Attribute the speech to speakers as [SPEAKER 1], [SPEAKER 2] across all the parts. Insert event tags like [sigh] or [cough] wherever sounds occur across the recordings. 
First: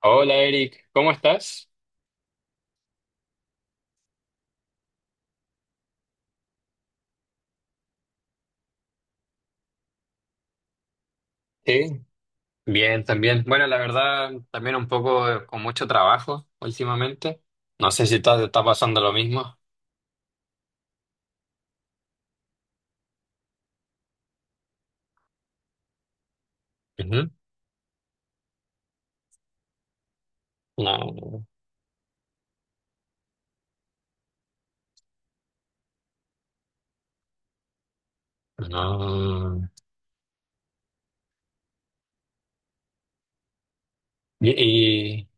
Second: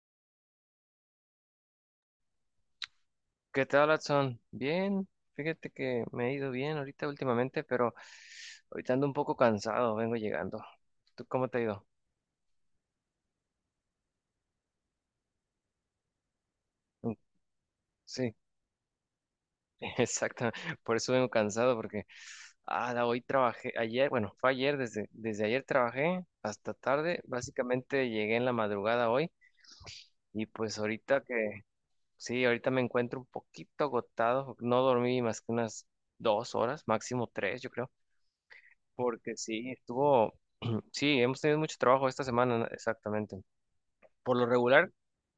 [SPEAKER 1] Hola Eric, ¿cómo estás?
[SPEAKER 2] ¿Qué tal, Watson? Bien, fíjate que me he ido bien ahorita últimamente, pero ahorita ando un poco cansado, vengo llegando. ¿Tú cómo te ha ido?
[SPEAKER 1] Sí, bien, también. Bueno, la verdad, también un poco con mucho trabajo
[SPEAKER 2] Mm,
[SPEAKER 1] últimamente. No sé si
[SPEAKER 2] sí,
[SPEAKER 1] está pasando lo mismo.
[SPEAKER 2] [laughs] exacto, por eso vengo cansado, porque hoy trabajé, ayer, bueno, fue ayer, desde ayer trabajé hasta tarde,
[SPEAKER 1] Ujú.
[SPEAKER 2] básicamente llegué en la madrugada hoy y pues
[SPEAKER 1] No,
[SPEAKER 2] sí, ahorita me encuentro un poquito agotado, no dormí más que unas 2 horas, máximo 3, yo creo, porque
[SPEAKER 1] no.
[SPEAKER 2] sí, estuvo... Sí, hemos tenido mucho trabajo esta semana, ¿no? Exactamente. Por lo regular,
[SPEAKER 1] Y, y-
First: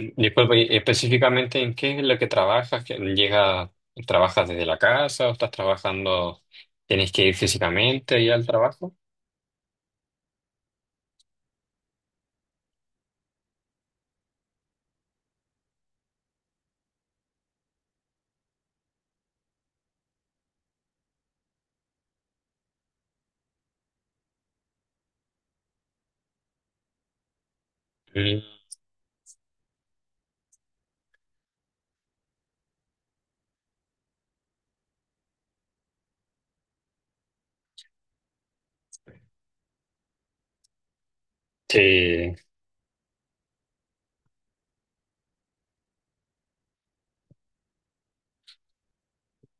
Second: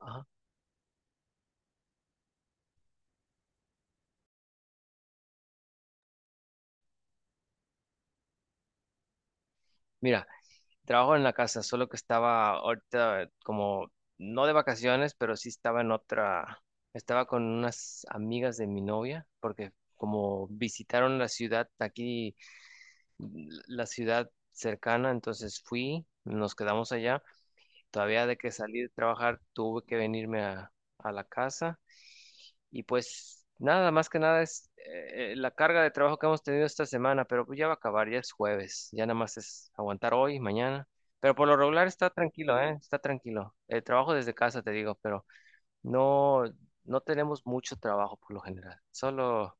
[SPEAKER 2] ajá,
[SPEAKER 1] Disculpa, ¿y específicamente en qué es lo que trabajas? ¿Que ¿Llega, trabajas desde la casa o estás trabajando, tienes que ir físicamente ahí al trabajo?
[SPEAKER 2] mira, trabajo en la casa, solo que estaba no de vacaciones, pero sí estaba con unas amigas de mi novia, porque como visitaron la ciudad, aquí, la ciudad cercana, entonces fui, nos quedamos allá. Todavía de
[SPEAKER 1] Mm,
[SPEAKER 2] que salí de trabajar tuve que venirme a la casa. Y pues nada, más que nada es la carga de trabajo que hemos tenido esta semana, pero pues ya va a acabar, ya es jueves, ya nada más es aguantar hoy, mañana. Pero por lo
[SPEAKER 1] sí,
[SPEAKER 2] regular está
[SPEAKER 1] es
[SPEAKER 2] tranquilo, ¿eh? Está tranquilo. El trabajo desde casa, te digo, pero no, no tenemos mucho trabajo por lo general. Solo,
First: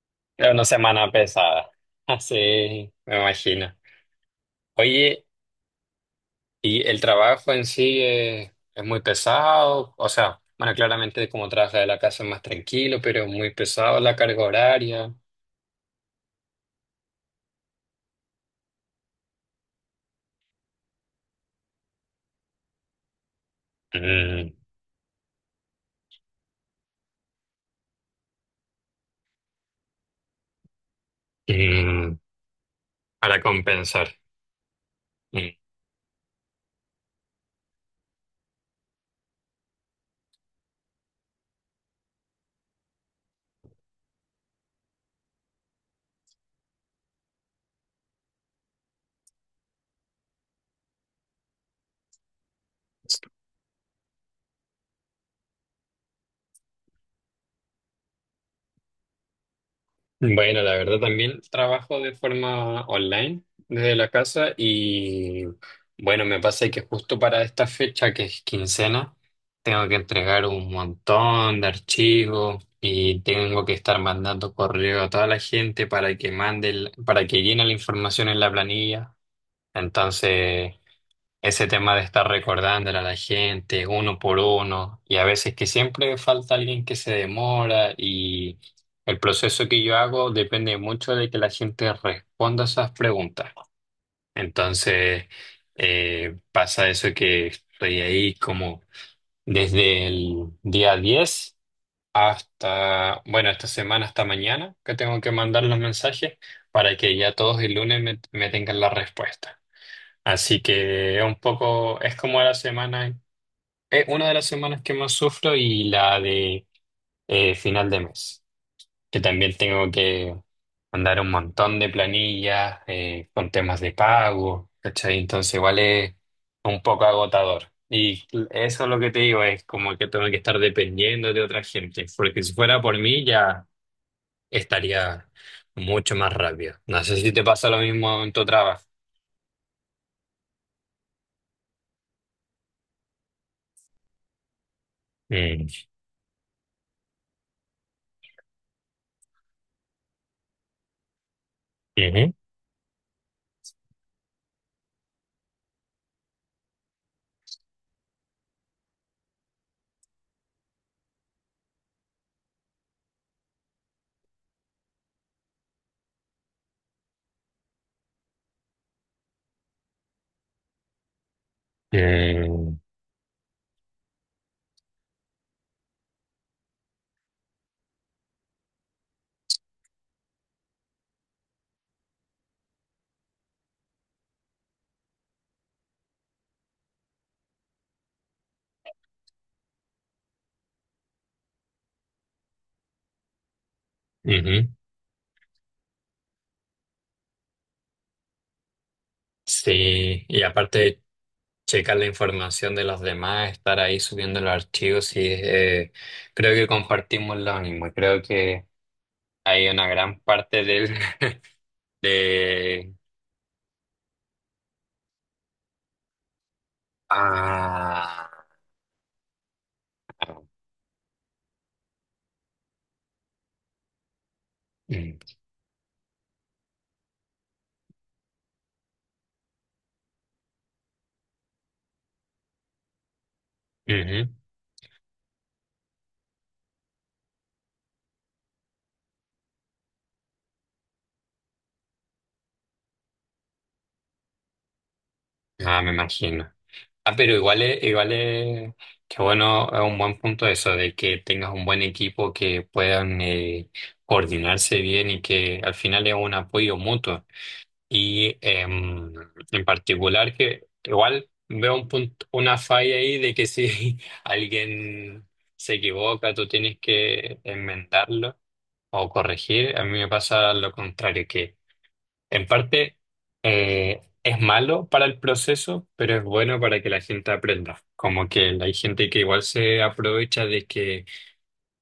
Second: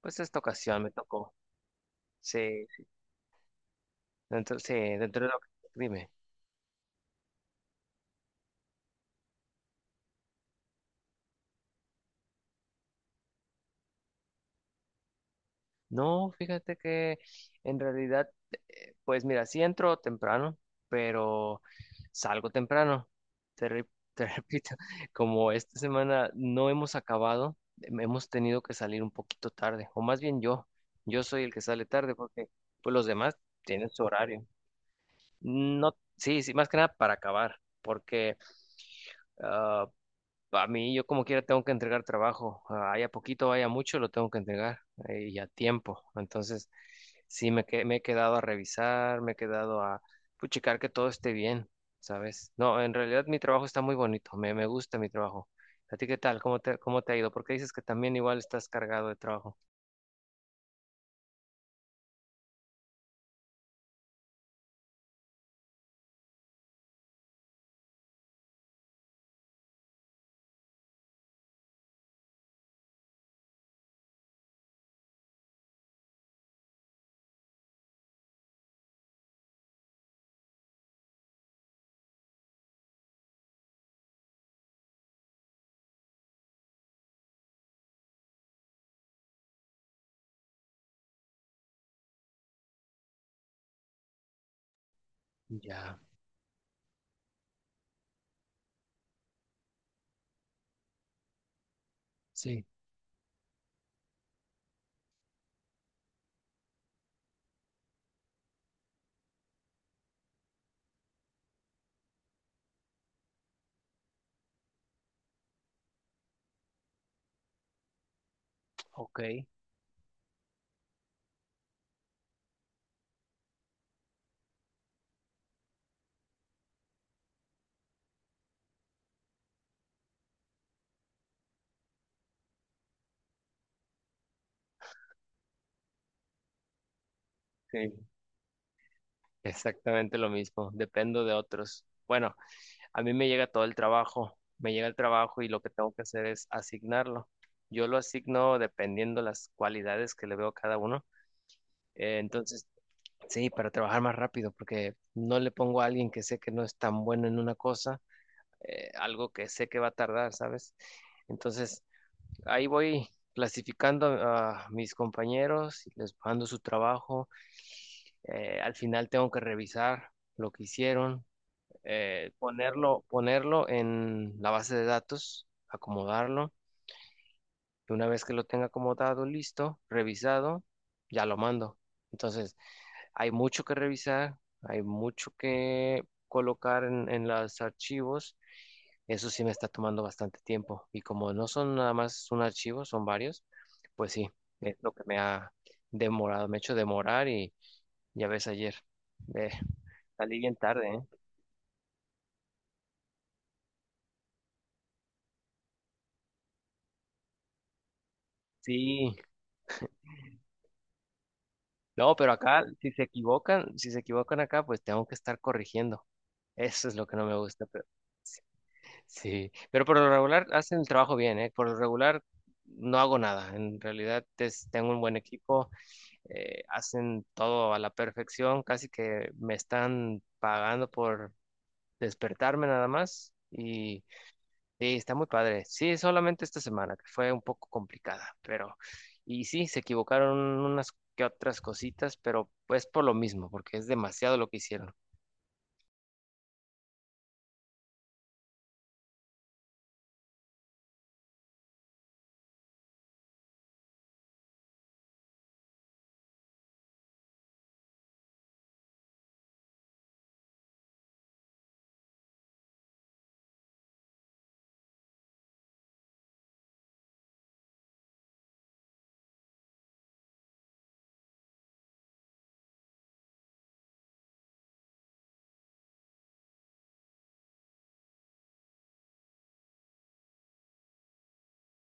[SPEAKER 2] pues esta
[SPEAKER 1] una
[SPEAKER 2] ocasión me
[SPEAKER 1] semana
[SPEAKER 2] tocó.
[SPEAKER 1] pesada. [laughs]
[SPEAKER 2] Sí,
[SPEAKER 1] Sí, me imagino.
[SPEAKER 2] sí, dentro
[SPEAKER 1] Oye,
[SPEAKER 2] de lo que... Dime.
[SPEAKER 1] y el trabajo en sí es muy pesado, o sea, bueno, claramente como trabaja de la casa es más tranquilo, pero es muy pesado la carga horaria.
[SPEAKER 2] No, fíjate que en realidad, pues mira, sí entro temprano, pero salgo temprano. Te, re- [laughs] te
[SPEAKER 1] Mm,
[SPEAKER 2] repito, como esta semana no hemos acabado, hemos tenido que salir un poquito tarde, o más bien yo, yo soy el que sale tarde
[SPEAKER 1] mm,
[SPEAKER 2] porque pues los demás
[SPEAKER 1] para
[SPEAKER 2] tienen su
[SPEAKER 1] compensar.
[SPEAKER 2] horario. No, sí, sí, más que nada para acabar, porque ah, a mí yo como quiera tengo que entregar trabajo, ah, haya poquito, haya mucho, lo tengo que entregar y a tiempo. Entonces, sí, me he quedado a revisar, me he quedado a puchicar que todo esté bien, ¿sabes? No, en realidad mi trabajo está muy bonito, me gusta mi trabajo. ¿A ti qué tal? Cómo te ha ido? Porque dices que también igual estás cargado de trabajo.
[SPEAKER 1] Bueno, la verdad también trabajo de forma online desde la casa y bueno, me pasa que justo para esta fecha que es quincena, tengo que entregar un montón de archivos y tengo que estar mandando correo a toda la gente para que mande, para que llene la información en la planilla. Entonces, ese tema de estar recordándole a la gente uno por uno y a veces que siempre falta alguien que se demora y el proceso que yo hago depende mucho de que la gente responda esas preguntas. Entonces
[SPEAKER 2] Ya,
[SPEAKER 1] pasa eso que estoy ahí como desde el día 10
[SPEAKER 2] sí,
[SPEAKER 1] hasta, bueno, esta semana hasta mañana que tengo que mandar los mensajes para que ya todos el lunes me tengan la respuesta. Así que un poco es como la semana, es una de las semanas que más sufro y la de final de mes, que
[SPEAKER 2] ok.
[SPEAKER 1] también tengo que mandar un montón de planillas con temas de pago, ¿cachai? Entonces igual es un poco agotador. Y eso es lo que te digo, es como que tengo que estar dependiendo de otra gente, porque si fuera por mí ya estaría mucho más rápido. No sé si te pasa lo
[SPEAKER 2] Sí.
[SPEAKER 1] mismo en tu trabajo.
[SPEAKER 2] Exactamente lo mismo, dependo de otros. Bueno. A mí me llega todo el trabajo, me llega el trabajo y lo que
[SPEAKER 1] Mm.
[SPEAKER 2] tengo que hacer es asignarlo. Yo lo asigno dependiendo las cualidades que le veo a cada uno.
[SPEAKER 1] Ujú.
[SPEAKER 2] Entonces, sí, para trabajar más rápido, porque no le pongo a alguien que sé que no es tan bueno en una cosa, algo que sé que va a tardar, ¿sabes? Entonces, ahí voy clasificando a mis compañeros, les mando su trabajo. Al final tengo que revisar lo que hicieron,
[SPEAKER 1] Eh,
[SPEAKER 2] ponerlo en la base de datos, acomodarlo, y una vez que lo tenga acomodado, listo, revisado, ya lo mando. Entonces, hay mucho que revisar, hay mucho que colocar en los archivos. Eso sí me está tomando bastante tiempo. Y como no son nada más un archivo, son varios, pues sí,
[SPEAKER 1] ujú.
[SPEAKER 2] es lo que me ha demorado, me ha hecho demorar y ya ves ayer, eh,
[SPEAKER 1] Sí,
[SPEAKER 2] salí
[SPEAKER 1] y
[SPEAKER 2] bien tarde, ¿eh?
[SPEAKER 1] aparte checar la información de los demás, estar ahí subiendo los archivos y creo que compartimos lo mismo. Creo que
[SPEAKER 2] Sí.
[SPEAKER 1] hay una gran parte del [laughs]
[SPEAKER 2] No, pero acá, si
[SPEAKER 1] de
[SPEAKER 2] se equivocan, si se equivocan acá, pues tengo que estar corrigiendo. Eso es lo que no me gusta. Pero,
[SPEAKER 1] ah
[SPEAKER 2] sí, pero por lo regular hacen el trabajo bien, ¿eh? Por lo regular no hago nada. En realidad tengo un buen
[SPEAKER 1] mm,
[SPEAKER 2] equipo, hacen todo a la perfección, casi que me están pagando por despertarme nada más.
[SPEAKER 1] ujú.
[SPEAKER 2] Sí, está muy padre. Sí, solamente esta semana, que fue un poco complicada, pero, y sí, se equivocaron unas que otras cositas, pero pues por lo mismo, porque es demasiado lo que hicieron.
[SPEAKER 1] Ah, me imagino. Ah, pero igual es que bueno, es un buen punto eso de que tengas un buen equipo que puedan coordinarse bien y que al final es un apoyo mutuo. Y en particular que igual veo un punto, una falla ahí de que si [laughs] alguien se equivoca, tú tienes que enmendarlo o corregir. A mí me pasa lo contrario, que en parte es malo para el proceso, pero es bueno para que la gente aprenda. Como que hay gente que igual se aprovecha de que,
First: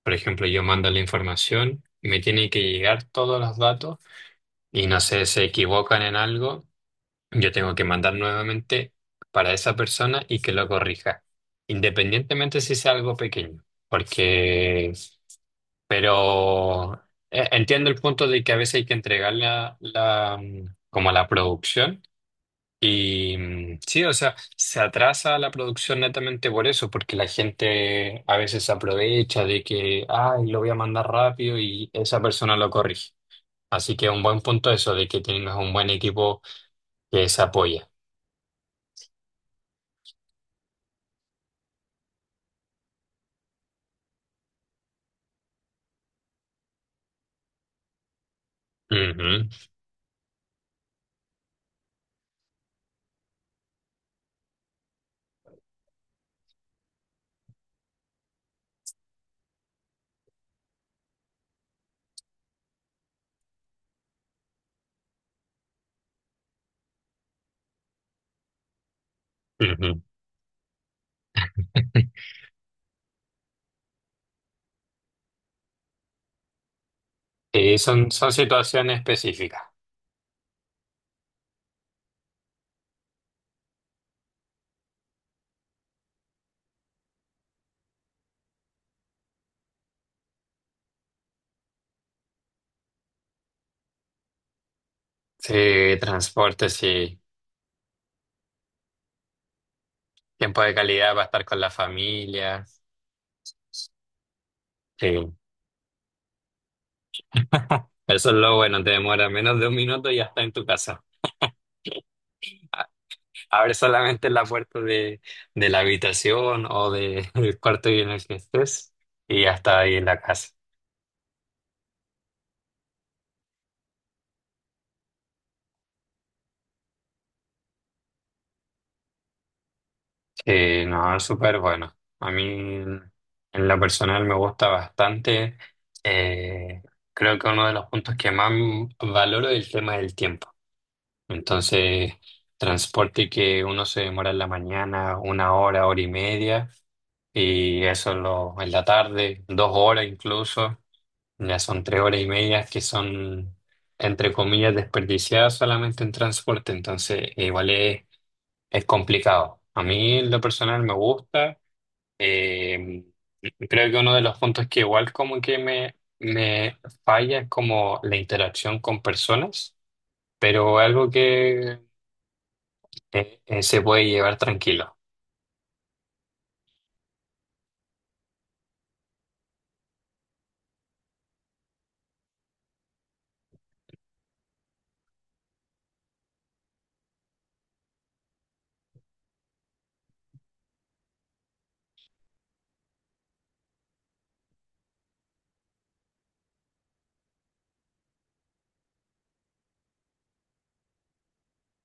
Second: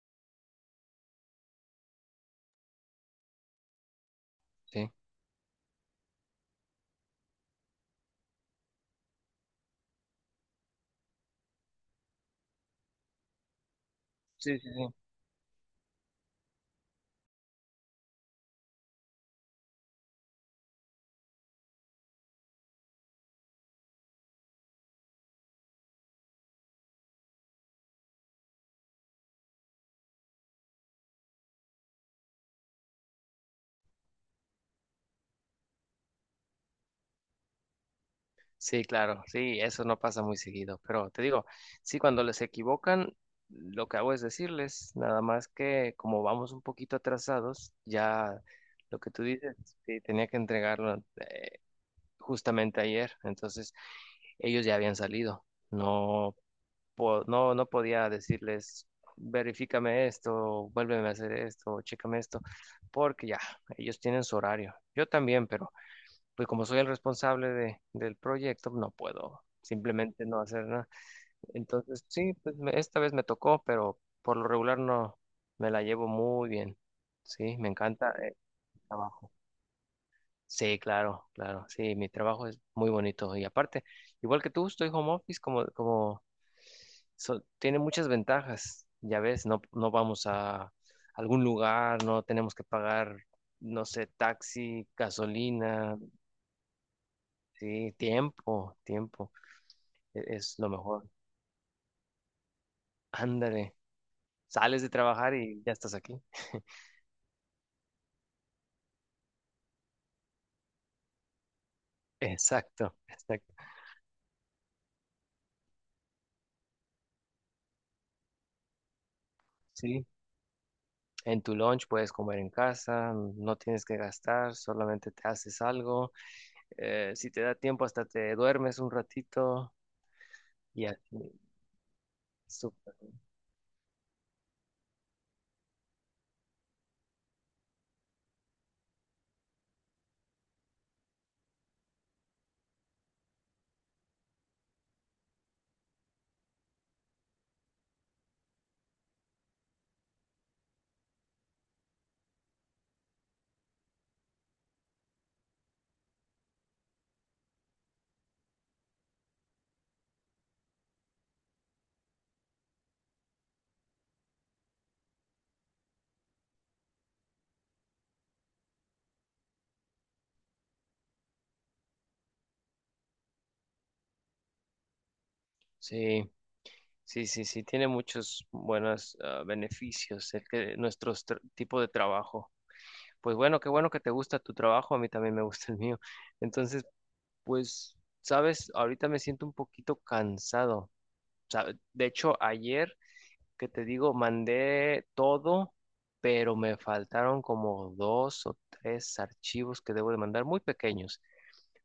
[SPEAKER 1] por ejemplo, yo mando la información, me tiene que llegar todos los datos y
[SPEAKER 2] Sí.
[SPEAKER 1] no sé, se equivocan en algo yo tengo que mandar nuevamente para esa persona y que lo corrija, independientemente si sea algo pequeño,
[SPEAKER 2] Sí, sí, sí.
[SPEAKER 1] porque, pero entiendo el punto de que a veces hay que entregar como la producción y sí, o sea, se atrasa la producción netamente por eso, porque la gente a veces se aprovecha de que, ay, lo voy a mandar rápido y esa persona lo corrige. Así que es un buen punto eso de que tengas un buen equipo que se apoya.
[SPEAKER 2] Sí, claro, sí, eso no pasa muy seguido, pero te digo, sí, cuando les equivocan, lo que hago es decirles, nada más que como vamos un poquito atrasados, ya, lo que tú
[SPEAKER 1] Ujú.
[SPEAKER 2] dices, sí, tenía que entregarlo justamente ayer, entonces ellos ya habían salido. No no, no podía decirles, verifícame esto, vuélveme a hacer esto, chécame esto, porque ya, ellos tienen su horario. Yo también, pero pues como soy el responsable del proyecto, no puedo
[SPEAKER 1] Ujú.
[SPEAKER 2] simplemente no hacer nada. Entonces, sí, pues esta vez me tocó, pero por lo regular no, me la llevo muy bien. Sí, me
[SPEAKER 1] Sí, son,
[SPEAKER 2] encanta.
[SPEAKER 1] son
[SPEAKER 2] eh,
[SPEAKER 1] situaciones específicas.
[SPEAKER 2] Sí, claro, claro. Sí, mi trabajo es muy bonito. Y aparte, igual que tú, estoy home office como tiene muchas ventajas. Ya ves, no, no vamos a algún lugar, no tenemos que pagar, no sé, taxi, gasolina,
[SPEAKER 1] Sí, transporte, sí.
[SPEAKER 2] sí, tiempo, tiempo. Es
[SPEAKER 1] Tiempo
[SPEAKER 2] lo
[SPEAKER 1] de
[SPEAKER 2] mejor.
[SPEAKER 1] calidad para estar con la familia.
[SPEAKER 2] Ándale, sales de
[SPEAKER 1] Sí.
[SPEAKER 2] trabajar y ya estás aquí. [laughs]
[SPEAKER 1] Eso es lo bueno, te demora menos de 1 minuto y ya está en tu casa.
[SPEAKER 2] Exacto, exacto.
[SPEAKER 1] Abre solamente la puerta de la habitación [laughs] del cuarto en el que estés y ya está ahí en
[SPEAKER 2] Sí,
[SPEAKER 1] la casa.
[SPEAKER 2] en tu lunch puedes comer en casa, no tienes que gastar, solamente te haces algo. Si te da tiempo, hasta te duermes un ratito y
[SPEAKER 1] Sí, no,
[SPEAKER 2] así.
[SPEAKER 1] es súper bueno. A mí,
[SPEAKER 2] Súper.
[SPEAKER 1] en lo personal, me gusta bastante. Eh, creo que uno de los puntos que más valoro es el tema del tiempo. Entonces, transporte que uno se demora en la mañana 1 hora, hora y media, y eso lo, en la tarde, 2 horas incluso, ya son 3 horas y media que son, entre comillas, desperdiciadas solamente en transporte, entonces es complicado. A mí en lo personal me gusta, eh, creo que uno de los puntos que igual como que me falla es como la interacción con personas, pero algo que se puede llevar tranquilo.
[SPEAKER 2] Sí, sí, sí, sí, tiene muchos buenos ah, beneficios el que nuestro tipo de trabajo. Pues bueno, qué bueno que te gusta tu trabajo, a mí también me gusta el mío. Entonces, pues, sabes, ahorita me siento un poquito cansado. De hecho, ayer que te digo, mandé todo, pero me faltaron como dos o tres archivos que debo de mandar, muy pequeños,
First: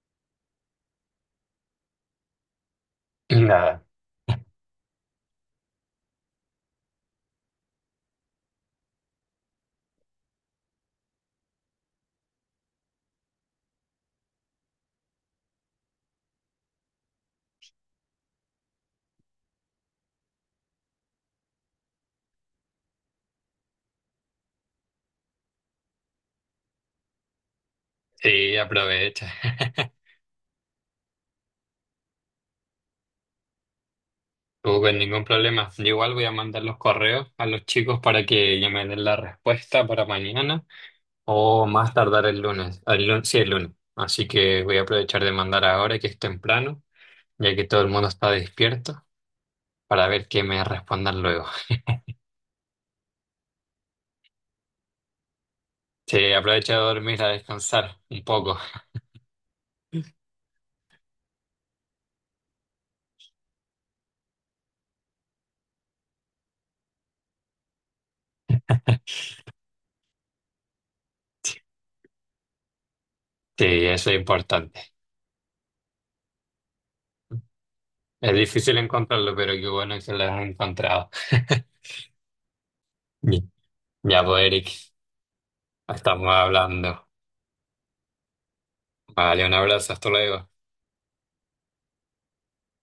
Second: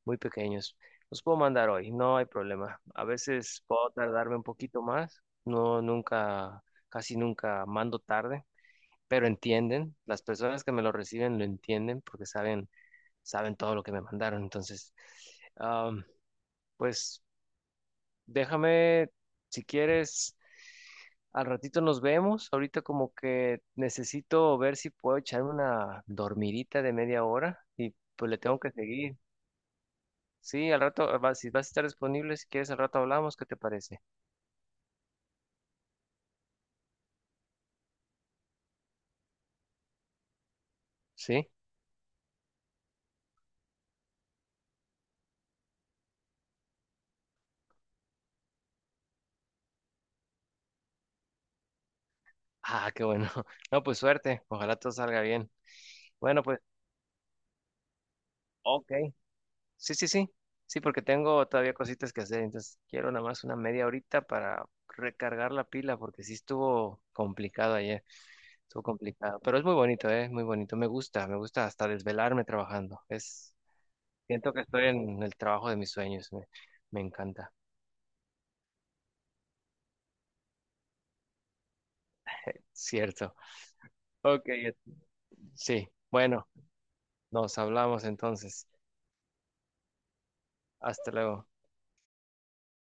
[SPEAKER 2] muy pequeños. Los puedo mandar hoy, no hay problema. A
[SPEAKER 1] [laughs]
[SPEAKER 2] veces
[SPEAKER 1] Nada.
[SPEAKER 2] puedo tardarme un poquito más, no nunca, casi nunca mando tarde, pero entienden, las personas que me lo reciben lo entienden porque saben, saben todo lo que me mandaron. Entonces, am, pues déjame, si quieres, al ratito nos vemos. Ahorita como que necesito ver si puedo echarme una dormidita de media hora y pues le
[SPEAKER 1] Y
[SPEAKER 2] tengo que seguir.
[SPEAKER 1] aprovecha. [laughs]
[SPEAKER 2] Sí, al rato, si vas a estar disponible, si quieres, al rato hablamos, ¿qué te parece?
[SPEAKER 1] Tú con ningún problema. Yo igual voy a mandar los correos a los chicos para que ya me den la respuesta para mañana
[SPEAKER 2] ¿Sí?
[SPEAKER 1] o más tardar el lunes. El lunes, sí, el lunes. Así que voy a aprovechar de mandar ahora que es temprano, ya que todo el mundo está despierto, para ver qué me respondan luego.
[SPEAKER 2] Ah, qué bueno. [laughs] No, pues suerte, ojalá todo salga bien.
[SPEAKER 1] Sí,
[SPEAKER 2] Bueno, pues,
[SPEAKER 1] aprovecha de dormir, a descansar un poco.
[SPEAKER 2] ok. Sí, sí, sí. Sí, porque tengo todavía cositas que hacer, entonces quiero nada más una media horita para recargar la pila, porque sí estuvo complicado ayer, estuvo complicado, pero es muy bonito, ¿eh? Muy bonito, me gusta hasta desvelarme trabajando, es,
[SPEAKER 1] Sí, eso es
[SPEAKER 2] siento que
[SPEAKER 1] importante.
[SPEAKER 2] estoy en el trabajo de mis sueños, me encanta,
[SPEAKER 1] Es difícil encontrarlo, pero qué bueno que lo has encontrado.
[SPEAKER 2] cierto.
[SPEAKER 1] [laughs] Ya, pues,
[SPEAKER 2] Ok,
[SPEAKER 1] Eric,
[SPEAKER 2] sí,
[SPEAKER 1] estamos
[SPEAKER 2] bueno.
[SPEAKER 1] hablando.
[SPEAKER 2] Nos hablamos entonces.
[SPEAKER 1] Vale, un abrazo, hasta luego.
[SPEAKER 2] Hasta luego.